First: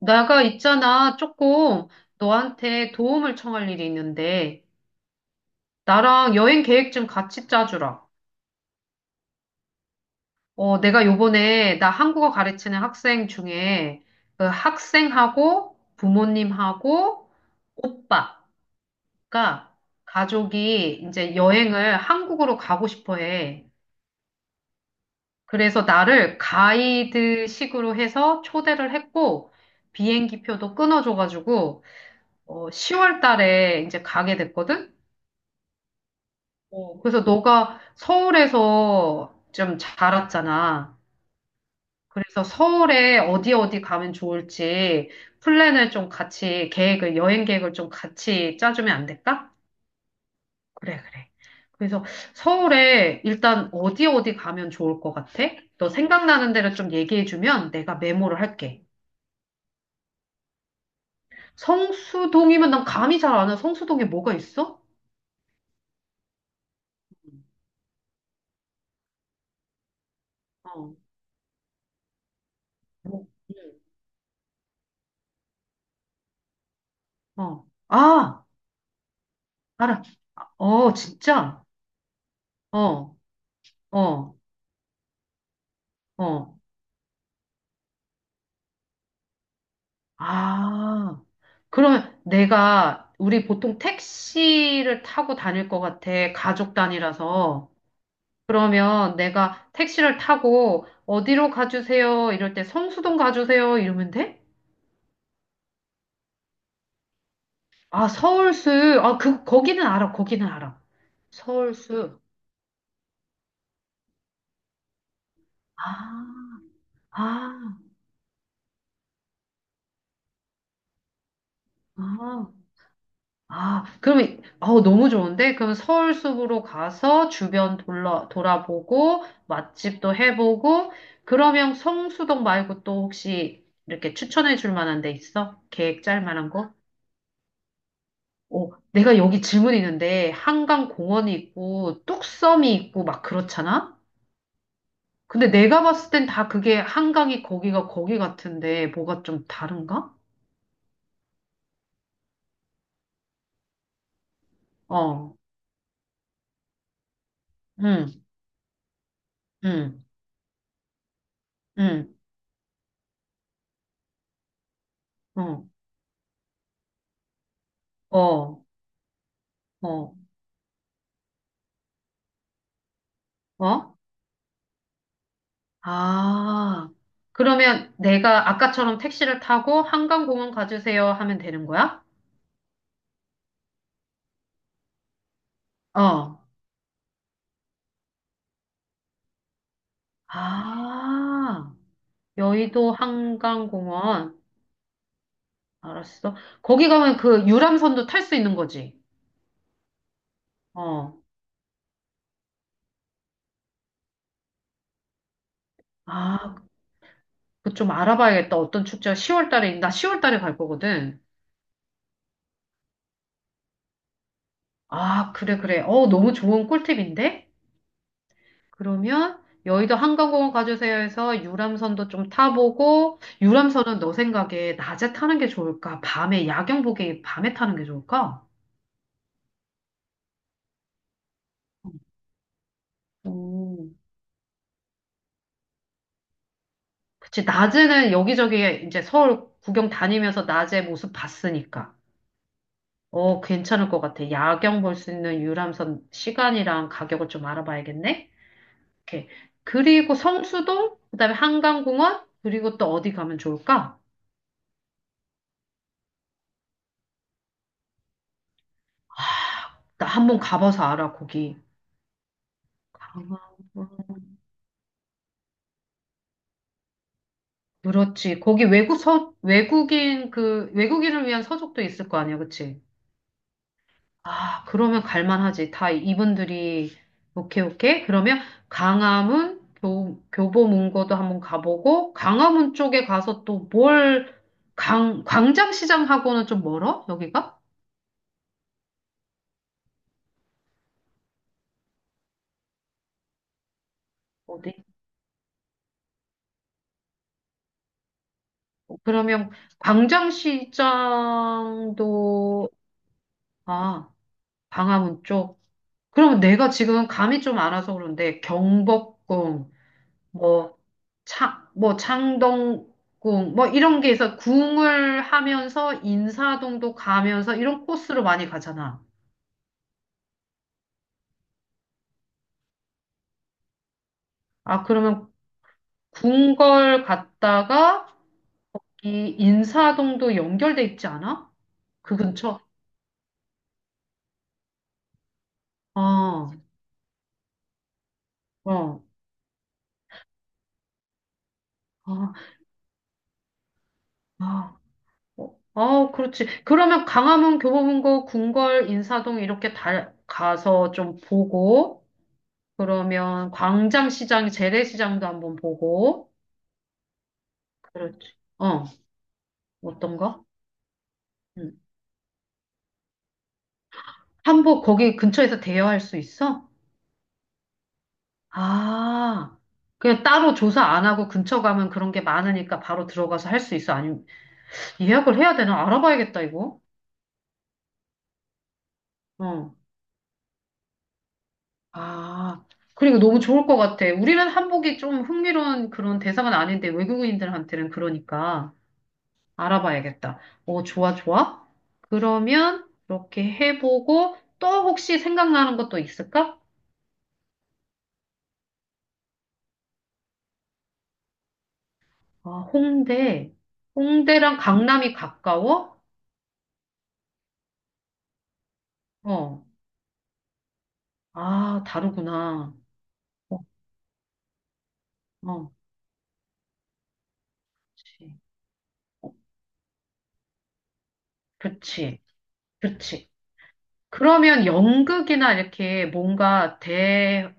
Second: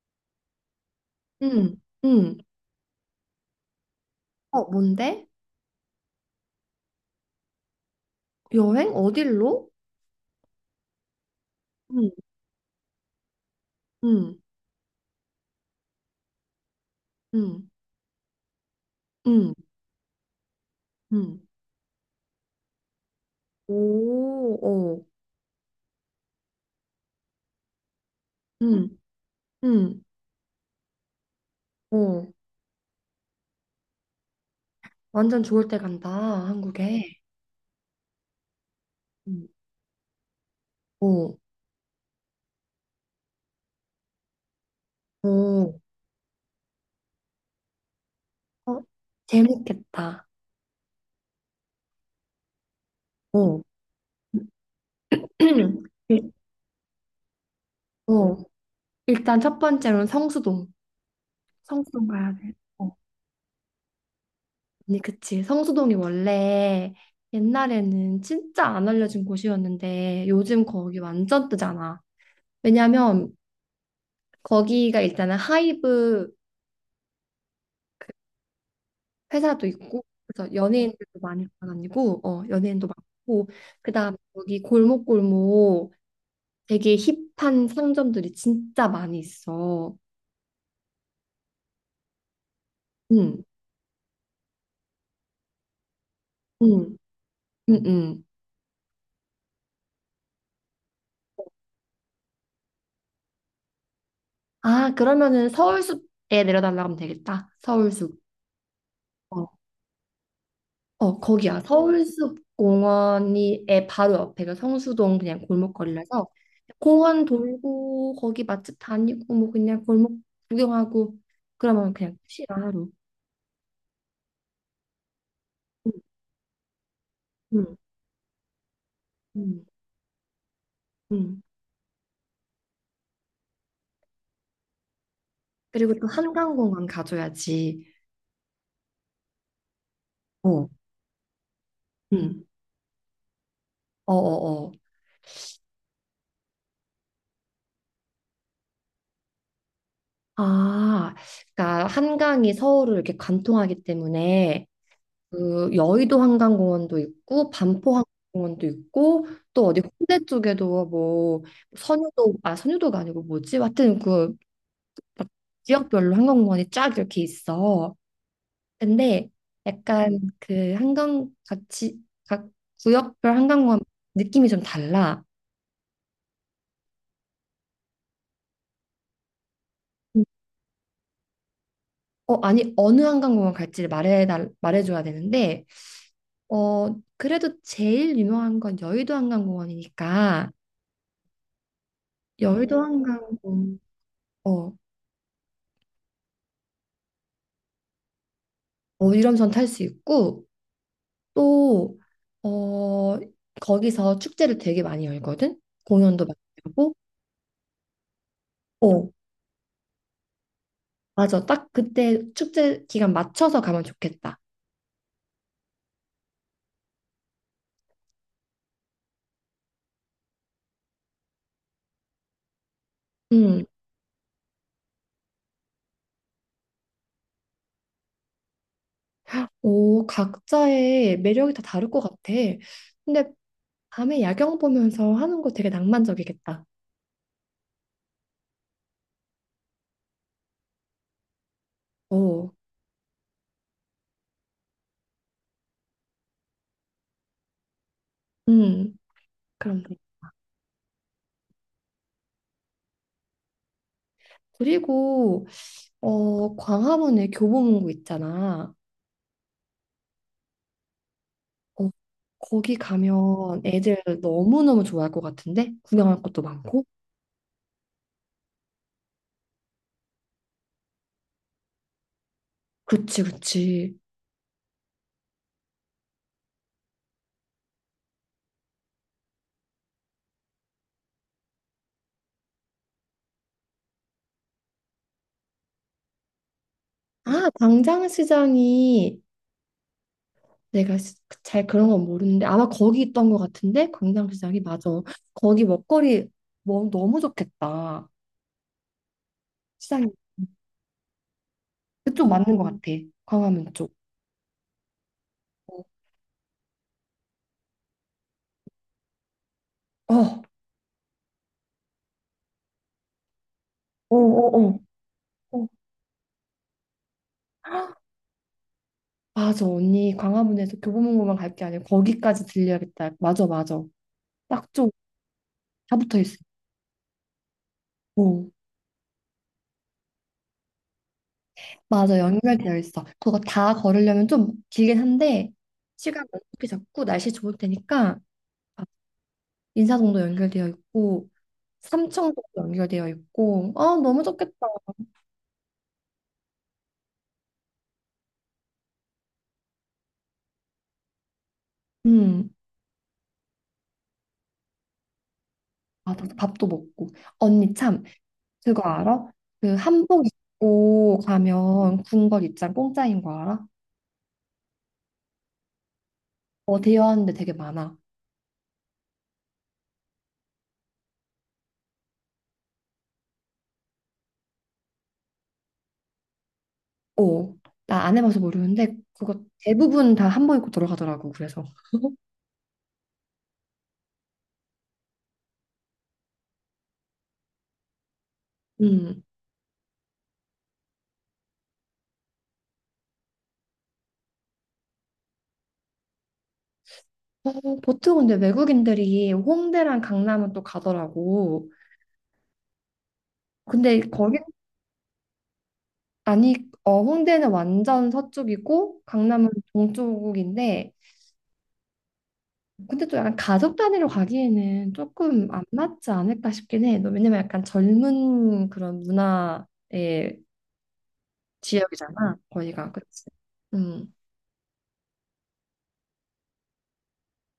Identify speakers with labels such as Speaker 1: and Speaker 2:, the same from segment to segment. Speaker 1: 내가 있잖아,
Speaker 2: 응,
Speaker 1: 조금
Speaker 2: 응.
Speaker 1: 너한테 도움을 청할 일이
Speaker 2: 어,
Speaker 1: 있는데,
Speaker 2: 뭔데?
Speaker 1: 나랑 여행 계획 좀 같이 짜주라.
Speaker 2: 여행? 어딜로?
Speaker 1: 내가 요번에 나
Speaker 2: 응,
Speaker 1: 한국어 가르치는 학생 중에
Speaker 2: 응,
Speaker 1: 그 학생하고 부모님하고
Speaker 2: 응,
Speaker 1: 오빠가
Speaker 2: 응,
Speaker 1: 가족이 이제
Speaker 2: 응.
Speaker 1: 여행을 한국으로 가고 싶어 해.
Speaker 2: 오, 어,
Speaker 1: 그래서 나를 가이드식으로 해서 초대를
Speaker 2: 응,
Speaker 1: 했고,
Speaker 2: 응,
Speaker 1: 비행기표도 끊어줘가지고,
Speaker 2: 어.
Speaker 1: 10월 달에 이제 가게 됐거든?
Speaker 2: 완전 좋을 때 간다, 한국에.
Speaker 1: 그래서 너가 서울에서
Speaker 2: 응,
Speaker 1: 좀 자랐잖아.
Speaker 2: 어,
Speaker 1: 그래서 서울에 어디 어디 가면 좋을지
Speaker 2: 어.
Speaker 1: 플랜을 좀 같이 계획을, 여행 계획을 좀 같이
Speaker 2: 어,
Speaker 1: 짜주면 안 될까?
Speaker 2: 재밌겠다.
Speaker 1: 그래, 그래. 그래서 서울에
Speaker 2: 어.
Speaker 1: 일단 어디 어디 가면 좋을 것 같아? 너
Speaker 2: 일-
Speaker 1: 생각나는 데를 좀 얘기해주면 내가
Speaker 2: 어.
Speaker 1: 메모를 할게.
Speaker 2: 일단 첫 번째로는 성수동. 성수동 가야 돼.
Speaker 1: 성수동이면 난
Speaker 2: 어.
Speaker 1: 감이 잘 안 와. 성수동에 뭐가 있어?
Speaker 2: 아니, 그치. 성수동이 원래 옛날에는 진짜 안 알려진 곳이었는데 요즘
Speaker 1: 어,
Speaker 2: 거기 완전 뜨잖아.
Speaker 1: 뭐,
Speaker 2: 왜냐면 거기가 일단은 하이브
Speaker 1: 어.
Speaker 2: 그
Speaker 1: 아,
Speaker 2: 회사도
Speaker 1: 알아.
Speaker 2: 있고 그래서
Speaker 1: 어,
Speaker 2: 연예인들도 많이
Speaker 1: 진짜?
Speaker 2: 다니고 어 연예인도
Speaker 1: 어,
Speaker 2: 많고 그다음
Speaker 1: 어.
Speaker 2: 여기 골목골목
Speaker 1: 어.
Speaker 2: 되게 힙한 상점들이 진짜 많이 있어.
Speaker 1: 아, 그러면 내가
Speaker 2: 응,
Speaker 1: 우리 보통 택시를 타고 다닐 것 같아.
Speaker 2: 응,
Speaker 1: 가족 단위라서.
Speaker 2: 응, 응.
Speaker 1: 그러면 내가 택시를 타고 어디로 가주세요? 이럴 때 성수동 가주세요? 이러면 돼?
Speaker 2: 아, 그러면은 서울숲에 내려달라고 하면 되겠다.
Speaker 1: 아,
Speaker 2: 서울숲.
Speaker 1: 서울수. 아, 그,
Speaker 2: 어.
Speaker 1: 거기는 알아. 거기는 알아.
Speaker 2: 어, 거기야.
Speaker 1: 서울수.
Speaker 2: 서울숲공원이 에 바로 옆에가 성수동 그냥 골목거리라서
Speaker 1: 아,
Speaker 2: 공원
Speaker 1: 아,
Speaker 2: 돌고 거기 맛집 다니고 뭐 그냥 골목 구경하고 그러면 그냥 끝이야
Speaker 1: 아.
Speaker 2: 하루.
Speaker 1: 아, 그러면, 아우, 너무 좋은데? 그럼
Speaker 2: 응,
Speaker 1: 서울 숲으로 가서
Speaker 2: 응,
Speaker 1: 주변 돌아보고,
Speaker 2: 응,
Speaker 1: 맛집도 해보고,
Speaker 2: 응.
Speaker 1: 그러면 성수동 말고 또 혹시 이렇게 추천해 줄 만한 데 있어?
Speaker 2: 그리고
Speaker 1: 계획
Speaker 2: 또
Speaker 1: 짤 만한 거?
Speaker 2: 한강공원 가줘야지.
Speaker 1: 오, 내가 여기 질문 있는데,
Speaker 2: 어,
Speaker 1: 한강 공원이 있고,
Speaker 2: 응,
Speaker 1: 뚝섬이 있고, 막 그렇잖아?
Speaker 2: 어, 어, 어.
Speaker 1: 근데 내가 봤을 땐 다 그게 한강이 거기가 거기 같은데, 뭐가 좀 다른가?
Speaker 2: 아, 그러니까 한강이 서울을 이렇게 관통하기 때문에
Speaker 1: 어,
Speaker 2: 그 여의도 한강공원도 있고 반포
Speaker 1: 응,
Speaker 2: 한강공원도 있고 또 어디
Speaker 1: 응,
Speaker 2: 홍대 쪽에도 뭐
Speaker 1: 응,
Speaker 2: 선유도 아 선유도가 아니고 뭐지? 하여튼 그막
Speaker 1: 응,
Speaker 2: 지역별로 한강공원이 쫙 이렇게 있어.
Speaker 1: 어, 어,
Speaker 2: 근데
Speaker 1: 어.
Speaker 2: 약간 그 한강 같이 각 구역별 한강공원
Speaker 1: 어?
Speaker 2: 느낌이 좀 달라.
Speaker 1: 아, 그러면 내가 아까처럼 택시를 타고
Speaker 2: 음.
Speaker 1: 한강공원 가주세요 하면 되는 거야?
Speaker 2: 어, 아니, 어느 한강공원 갈지를 말해줘야 되는데
Speaker 1: 어.
Speaker 2: 어 그래도 제일 유명한 건 여의도 한강공원이니까
Speaker 1: 아,
Speaker 2: 여의도
Speaker 1: 여의도
Speaker 2: 한강공원.
Speaker 1: 한강공원.
Speaker 2: 어,
Speaker 1: 알았어. 거기 가면 그 유람선도 탈 수 있는 거지.
Speaker 2: 어, 유람선 탈 수 있고
Speaker 1: 어.
Speaker 2: 또 어, 거기서 축제를 되게 많이 열거든. 공연도 많이
Speaker 1: 아,
Speaker 2: 하고.
Speaker 1: 그 좀 알아봐야겠다. 어떤
Speaker 2: 어,
Speaker 1: 축제가 10월 달에, 나 10월 달에 갈 거거든.
Speaker 2: 맞아. 딱 그때 축제 기간 맞춰서 가면 좋겠다.
Speaker 1: 아, 그래, 그래. 너무 좋은 꿀팁인데? 그러면 여의도 한강공원 가주세요 해서 유람선도 좀 타보고
Speaker 2: 음.
Speaker 1: 유람선은 너 생각에 낮에 타는 게 좋을까? 밤에 야경 보기 밤에 타는 게 좋을까?
Speaker 2: 오, 각자의 매력이 다 다를 것 같아. 근데
Speaker 1: 오,
Speaker 2: 밤에 야경 보면서 하는 거 되게 낭만적이겠다.
Speaker 1: 그치 낮에는 여기저기 이제 서울 구경 다니면서 낮에 모습 봤으니까
Speaker 2: 오,
Speaker 1: 어 괜찮을 것 같아. 야경 볼 수 있는 유람선 시간이랑 가격을 좀 알아봐야겠네.
Speaker 2: 음,
Speaker 1: 이렇게
Speaker 2: 그럼.
Speaker 1: 그리고 성수동 그다음에 한강공원 그리고 또 어디 가면 좋을까?
Speaker 2: 그리고 어, 광화문에 교보문고 있잖아.
Speaker 1: 나 한번 가봐서 알아 거기.
Speaker 2: 어, 거기
Speaker 1: 아,
Speaker 2: 가면 애들 너무너무 좋아할 것 같은데? 구경할 것도 많고?
Speaker 1: 그렇지. 거기 외국인 그 외국인을 위한 서적도 있을 거 아니야, 그치?
Speaker 2: 그치, 그치.
Speaker 1: 아, 그러면 갈만하지. 다 이분들이 오케이, 오케이. 그러면 교보문고도 한번 가보고 강화문 쪽에 가서 또 뭘 광장시장하고는 좀 멀어?
Speaker 2: 아,
Speaker 1: 여기가?
Speaker 2: 광장시장이 내가 잘 그런 건 모르는데 아마 거기 있던 것 같은데? 광장시장이
Speaker 1: 어디?
Speaker 2: 맞아. 거기 먹거리 뭐, 너무 좋겠다.
Speaker 1: 그러면
Speaker 2: 시장이 그쪽 맞는 것
Speaker 1: 광장시장도
Speaker 2: 같아. 광화문 쪽.
Speaker 1: 아, 강화문 쪽.
Speaker 2: 어,
Speaker 1: 그러면 내가 지금 감이 좀 안 와서 그런데 경복궁 뭐 뭐 창동궁 뭐 이런 게
Speaker 2: 어,
Speaker 1: 있어.
Speaker 2: 어, 어.
Speaker 1: 궁을
Speaker 2: 어.
Speaker 1: 하면서 인사동도 가면서 이런 코스로 많이 가잖아.
Speaker 2: 맞아, 언니. 광화문에서 교보문고만 갈 게 아니라 거기까지 들려야겠다. 맞아, 맞아. 딱
Speaker 1: 아,
Speaker 2: 좀
Speaker 1: 그러면
Speaker 2: 다 붙어 있어.
Speaker 1: 궁궐 갔다가 이 인사동도 연결돼 있지 않아? 그
Speaker 2: 맞아,
Speaker 1: 근처?
Speaker 2: 연결되어 있어. 그거 다 걸으려면 좀 길긴 한데,
Speaker 1: 어,
Speaker 2: 시간
Speaker 1: 어,
Speaker 2: 어떻게 잡고 날씨 좋을 때니까, 아,
Speaker 1: 어,
Speaker 2: 인사동도 연결되어 있고, 삼청동도 연결되어 있고, 아, 너무 좋겠다.
Speaker 1: 아, 어, 어, 그렇지. 그러면 강화문, 교보문고, 궁궐, 인사동 이렇게 다 가서 좀 보고,
Speaker 2: 음,
Speaker 1: 그러면 광장시장, 재래시장도 한번
Speaker 2: 맞아,
Speaker 1: 보고,
Speaker 2: 밥도 먹고. 언니 참,
Speaker 1: 그렇지.
Speaker 2: 그거
Speaker 1: 어,
Speaker 2: 알아? 그 한복
Speaker 1: 어떤가?
Speaker 2: 입고 가면 군걸 입장 공짜인 거 알아?
Speaker 1: 한복 거기 근처에서 대여할 수 있어?
Speaker 2: 어, 대여하는데 되게 많아.
Speaker 1: 아, 그냥 따로 조사 안 하고 근처 가면 그런 게 많으니까 바로 들어가서 할 수 있어? 아니면 예약을 해야 되나? 알아봐야겠다, 이거.
Speaker 2: 어, 나 안 해봐서 모르는데, 그거
Speaker 1: 어.
Speaker 2: 대부분 다 한복 입고 들어가더라고, 그래서.
Speaker 1: 아, 그리고 너무 좋을 것 같아. 우리는 한복이 좀 흥미로운 그런 대상은 아닌데 외국인들한테는 그러니까
Speaker 2: 음.
Speaker 1: 알아봐야겠다. 어, 좋아, 좋아. 그러면 그렇게 해보고 또 혹시 생각나는 것도 있을까?
Speaker 2: 어, 보통 근데 외국인들이 홍대랑 강남은 또 가더라고.
Speaker 1: 아, 홍대.
Speaker 2: 근데 거기
Speaker 1: 홍대랑 강남이 가까워?
Speaker 2: 아니 어 홍대는 완전 서쪽이고 강남은
Speaker 1: 어.
Speaker 2: 동쪽인데
Speaker 1: 아, 다르구나.
Speaker 2: 근데 또 약간
Speaker 1: 어,
Speaker 2: 가족 단위로 가기에는 조금 안
Speaker 1: 어,
Speaker 2: 맞지 않을까 싶긴 해. 너 왜냐면 약간
Speaker 1: 그치.
Speaker 2: 젊은 그런 문화의
Speaker 1: 그치.
Speaker 2: 지역이잖아. 거기가 그렇지.
Speaker 1: 그치.
Speaker 2: 음.
Speaker 1: 그러면 연극이나 이렇게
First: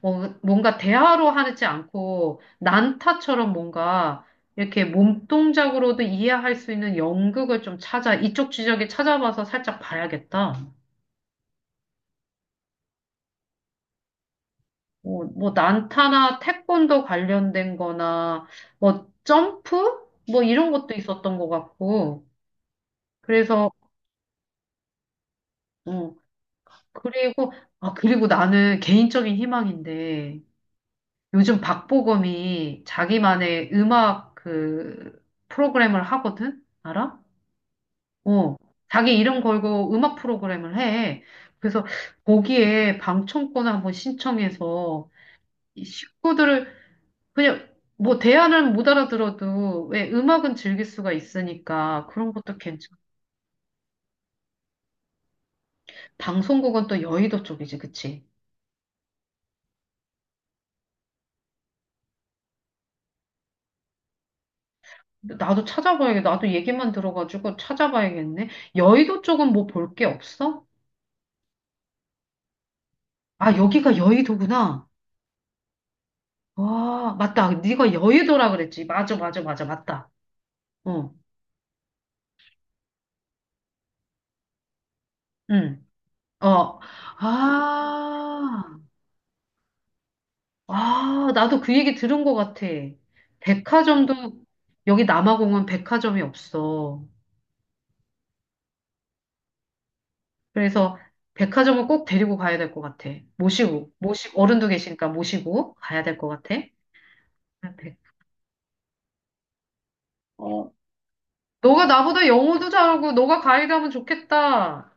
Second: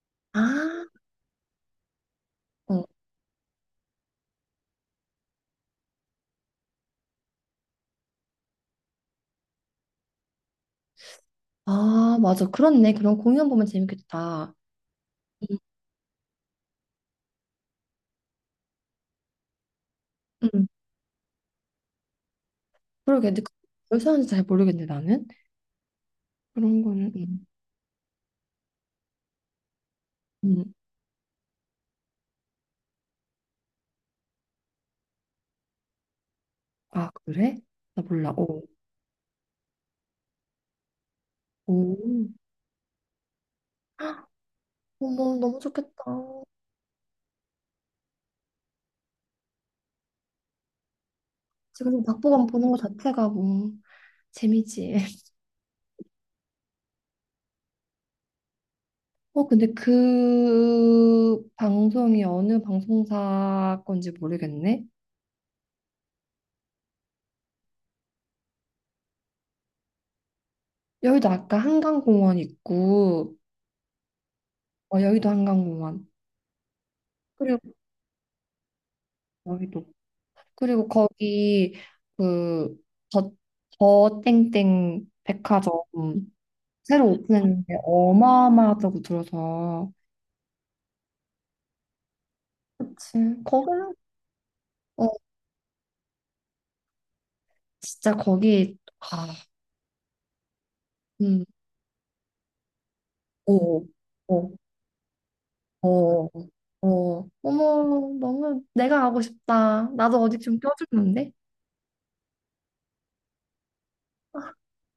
Speaker 1: 뭐,
Speaker 2: 아,
Speaker 1: 뭔가 대화로 하지 않고
Speaker 2: 어.
Speaker 1: 난타처럼 뭔가 이렇게 몸동작으로도 이해할 수 있는 연극을 좀 이쪽 지적에 찾아봐서 살짝 봐야겠다.
Speaker 2: 아, 맞아. 그렇네. 그런 공연 보면 재밌겠다.
Speaker 1: 뭐, 뭐,
Speaker 2: 음.
Speaker 1: 난타나 태권도 관련된 거나, 뭐, 점프? 뭐,
Speaker 2: 음.
Speaker 1: 이런 것도 있었던 것 같고.
Speaker 2: 그러게. 근데
Speaker 1: 그래서,
Speaker 2: 그걸 사는지 잘 모르겠네 나는.
Speaker 1: 어.
Speaker 2: 그런 거는. 음.
Speaker 1: 그리고, 아, 그리고 나는 개인적인 희망인데,
Speaker 2: 음.
Speaker 1: 요즘 박보검이 자기만의 음악 그 프로그램을 하거든?
Speaker 2: 아,
Speaker 1: 알아?
Speaker 2: 그래? 나 몰라.
Speaker 1: 어.
Speaker 2: 오.
Speaker 1: 자기 이름 걸고 음악 프로그램을 해. 그래서
Speaker 2: 오.
Speaker 1: 거기에 방청권을 한번 신청해서
Speaker 2: 어머, 너무
Speaker 1: 이
Speaker 2: 좋겠다.
Speaker 1: 식구들을 그냥 뭐 대화는 못 알아들어도 왜 음악은 즐길 수가
Speaker 2: 지금
Speaker 1: 있으니까 그런
Speaker 2: 박보검
Speaker 1: 것도
Speaker 2: 보는 거
Speaker 1: 괜찮아.
Speaker 2: 자체가 뭐 재미지.
Speaker 1: 방송국은 또 여의도 쪽이지, 그치?
Speaker 2: 어, 근데 그 방송이 어느 방송사 건지 모르겠네.
Speaker 1: 나도 찾아봐야겠다. 나도 얘기만 들어가지고 찾아봐야겠네. 여의도 쪽은 뭐 볼 게 없어?
Speaker 2: 여의도 아까 한강공원 있고,
Speaker 1: 아, 여기가 여의도구나.
Speaker 2: 어, 여의도 한강공원.
Speaker 1: 와, 맞다.
Speaker 2: 그리고
Speaker 1: 네가 여의도라 그랬지. 맞아, 맞아, 맞아,
Speaker 2: 여의도.
Speaker 1: 맞다.
Speaker 2: 그리고
Speaker 1: 어,
Speaker 2: 거기 그 저, 저 땡땡 백화점
Speaker 1: 응, 어.
Speaker 2: 새로 오픈했는데
Speaker 1: 아,
Speaker 2: 어마어마하다고 들어서.
Speaker 1: 아, 나도 그 얘기 들은 것 같아.
Speaker 2: 그치. 거기는,
Speaker 1: 백화점도, 여기
Speaker 2: 어,
Speaker 1: 남아공은 백화점이 없어.
Speaker 2: 진짜 거기 아,
Speaker 1: 그래서
Speaker 2: 음,
Speaker 1: 백화점을 꼭 데리고 가야 될 것 같아.
Speaker 2: 오,
Speaker 1: 모시
Speaker 2: 오,
Speaker 1: 어른도 계시니까 모시고 가야 될 것
Speaker 2: 오,
Speaker 1: 같아.
Speaker 2: 어,
Speaker 1: 아,
Speaker 2: 어머,
Speaker 1: 백,
Speaker 2: 너무 내가 가고 싶다. 나도 어디 좀
Speaker 1: 어,
Speaker 2: 껴주는데?
Speaker 1: 너가 나보다 영어도 잘하고 너가 가이드하면 좋겠다.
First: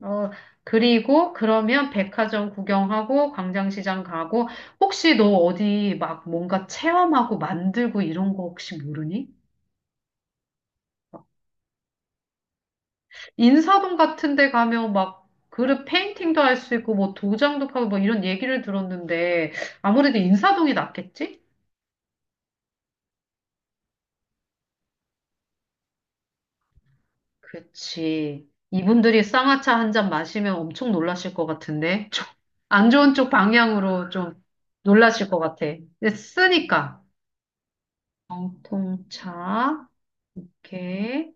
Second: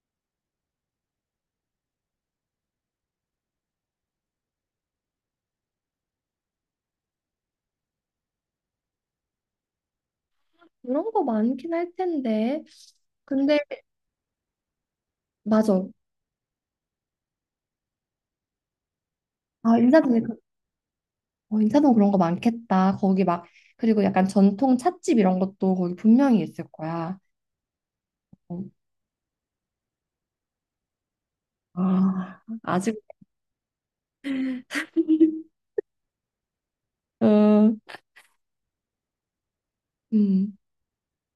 Speaker 1: 어, 그리고 그러면 백화점 구경하고 광장시장 가고 혹시 너 어디 막 뭔가 체험하고 만들고 이런 거 혹시 모르니?
Speaker 2: 그런 거 많긴 할 텐데. 근데
Speaker 1: 인사동 같은 데 가면 막 그릇
Speaker 2: 맞아.
Speaker 1: 페인팅도 할 수 있고 뭐 도장도 파고 뭐 이런 얘기를 들었는데
Speaker 2: 아,
Speaker 1: 아무래도
Speaker 2: 인사동에
Speaker 1: 인사동이 낫겠지?
Speaker 2: 어, 인사동 그런 거 많겠다. 거기 막 그리고 약간 전통 찻집 이런 것도 거기 분명히 있을 거야.
Speaker 1: 그치.
Speaker 2: 어,
Speaker 1: 이분들이 쌍화차 한 잔 마시면 엄청 놀라실 것 같은데.
Speaker 2: 아,
Speaker 1: 안
Speaker 2: 아직
Speaker 1: 좋은 쪽 방향으로 좀 놀라실 것 같아. 근데 쓰니까.
Speaker 2: 음,
Speaker 1: 정통차.
Speaker 2: 음,
Speaker 1: 오케이.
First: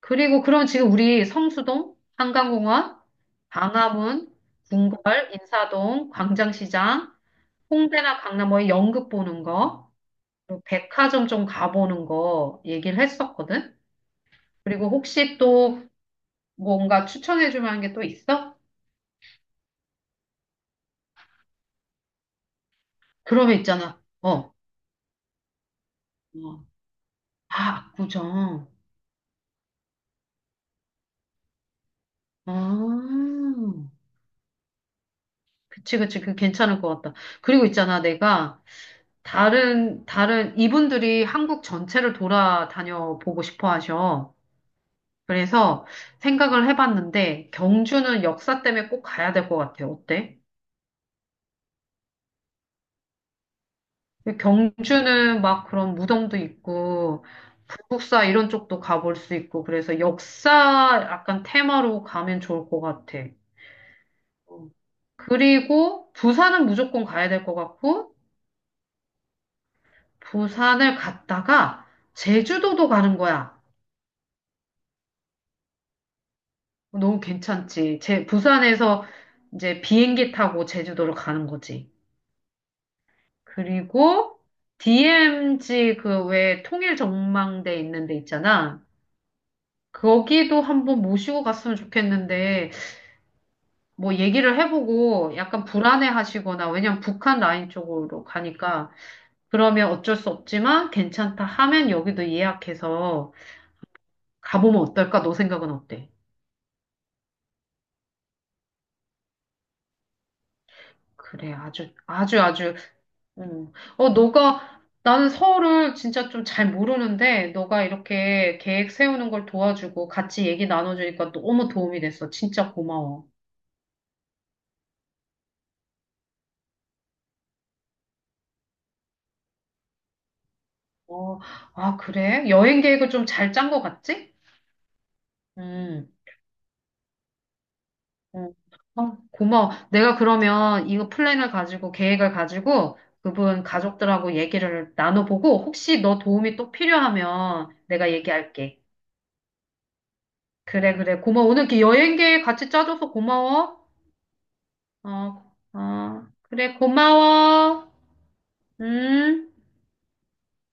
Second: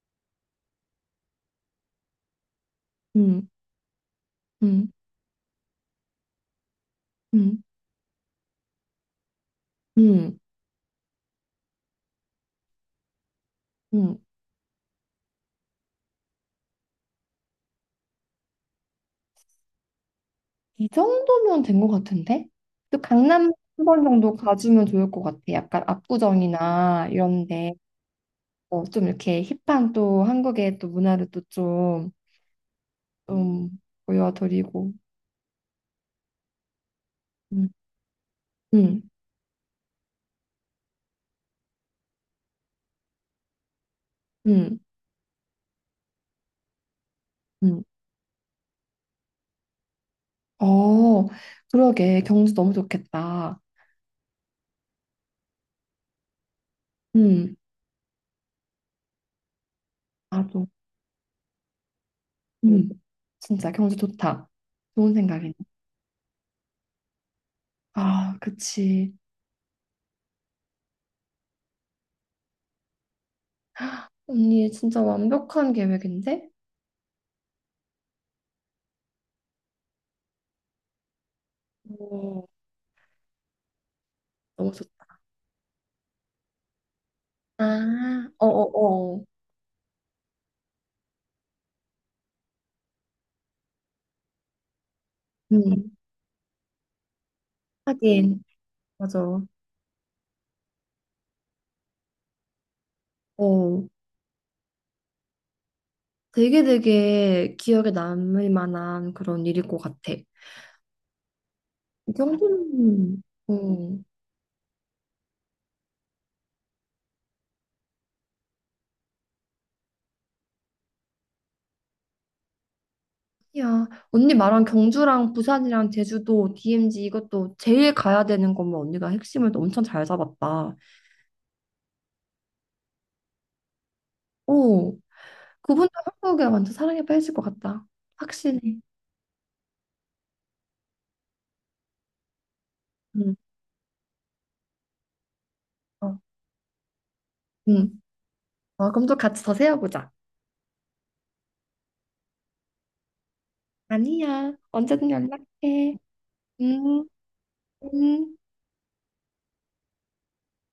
Speaker 1: 그리고 그럼 지금 우리 성수동, 한강공원,
Speaker 2: 음,
Speaker 1: 광화문,
Speaker 2: 음,
Speaker 1: 궁궐, 인사동, 광장시장,
Speaker 2: 음,
Speaker 1: 홍대나 강남 뭐 연극 보는 거,
Speaker 2: 음,
Speaker 1: 그리고 백화점 좀 가보는 거 얘기를 했었거든.
Speaker 2: 음.
Speaker 1: 그리고 혹시 또 뭔가 추천해 줄 만한 게 또 있어?
Speaker 2: 이 정도면 된 것 같은데? 또 강남
Speaker 1: 그러면
Speaker 2: 한
Speaker 1: 있잖아.
Speaker 2: 번 정도
Speaker 1: 어.
Speaker 2: 가주면 좋을 것 같아. 약간
Speaker 1: 어.
Speaker 2: 압구정이나 이런데
Speaker 1: 아, 압구정.
Speaker 2: 어, 좀 이렇게 힙한 또 한국의 또 문화를 또 좀,
Speaker 1: 아.
Speaker 2: 좀 보여드리고.
Speaker 1: 그치, 그치, 그 괜찮을 것 같다. 그리고
Speaker 2: 음,
Speaker 1: 있잖아, 내가
Speaker 2: 음,
Speaker 1: 다른, 이분들이 한국 전체를 돌아다녀 보고 싶어 하셔.
Speaker 2: 음,
Speaker 1: 그래서 생각을 해봤는데,
Speaker 2: 음.
Speaker 1: 경주는 역사 때문에 꼭 가야 될 것 같아. 어때?
Speaker 2: 어, 그러게. 경주 너무 좋겠다.
Speaker 1: 경주는 막 그런 무덤도 있고,
Speaker 2: 음,
Speaker 1: 불국사 이런 쪽도 가볼 수 있고, 그래서
Speaker 2: 나도.
Speaker 1: 역사 약간 테마로 가면 좋을 것
Speaker 2: 음,
Speaker 1: 같아.
Speaker 2: 진짜 경주 좋다.
Speaker 1: 어.
Speaker 2: 좋은 생각이네.
Speaker 1: 그리고 부산은 무조건 가야 될 것 같고,
Speaker 2: 아, 그치.
Speaker 1: 부산을 갔다가 제주도도 가는 거야.
Speaker 2: 언니 진짜 완벽한 계획인데?
Speaker 1: 너무 괜찮지. 부산에서 이제 비행기 타고 제주도를 가는 거지.
Speaker 2: 오,
Speaker 1: 그리고
Speaker 2: 너무 좋다.
Speaker 1: DMZ 그 왜 통일 전망대 있는 데
Speaker 2: 아,
Speaker 1: 있잖아.
Speaker 2: 어어어.
Speaker 1: 거기도 한번 모시고 갔으면 좋겠는데 뭐 얘기를 해보고 약간
Speaker 2: 음,
Speaker 1: 불안해 하시거나 왜냐면 북한 라인 쪽으로
Speaker 2: 하긴,
Speaker 1: 가니까
Speaker 2: 맞아.
Speaker 1: 그러면 어쩔 수 없지만 괜찮다 하면 여기도 예약해서
Speaker 2: 어,
Speaker 1: 가보면 어떨까? 너 생각은 어때?
Speaker 2: 되게 되게 기억에 남을 만한 그런 일일 것 같아.
Speaker 1: 그래, 아주, 아주, 아주,
Speaker 2: 경주는,
Speaker 1: 어.
Speaker 2: 니
Speaker 1: 어, 너가, 나는 서울을 진짜 좀 잘 모르는데, 너가 이렇게 계획 세우는 걸 도와주고 같이 얘기 나눠주니까 너무 도움이 됐어. 진짜 고마워.
Speaker 2: 야, 언니 말한 경주랑 부산이랑 제주도, DMZ 이것도 제일 가야 되는 거면 언니가 핵심을 또 엄청 잘 잡았다.
Speaker 1: 어, 아, 그래? 여행 계획을 좀 잘 짠 것 같지?
Speaker 2: 오, 그분도
Speaker 1: 음,
Speaker 2: 한국에 완전 사랑에 빠질 것 같다.
Speaker 1: 음.
Speaker 2: 확실해.
Speaker 1: 어, 고마워. 내가 그러면 이거 플랜을 가지고, 계획을 가지고,
Speaker 2: 응.
Speaker 1: 그분 가족들하고 얘기를 나눠보고, 혹시
Speaker 2: 어,
Speaker 1: 너 도움이 또 필요하면
Speaker 2: 응.
Speaker 1: 내가 얘기할게.
Speaker 2: 어, 그럼 또 같이 더 세워보자.
Speaker 1: 그래, 그래. 고마워. 오늘 이렇게 여행 계획 같이 짜줘서 고마워.
Speaker 2: 아니야, 언제든
Speaker 1: 어,
Speaker 2: 연락해.
Speaker 1: 어, 그래,
Speaker 2: 응.
Speaker 1: 고마워.
Speaker 2: 음.
Speaker 1: 음.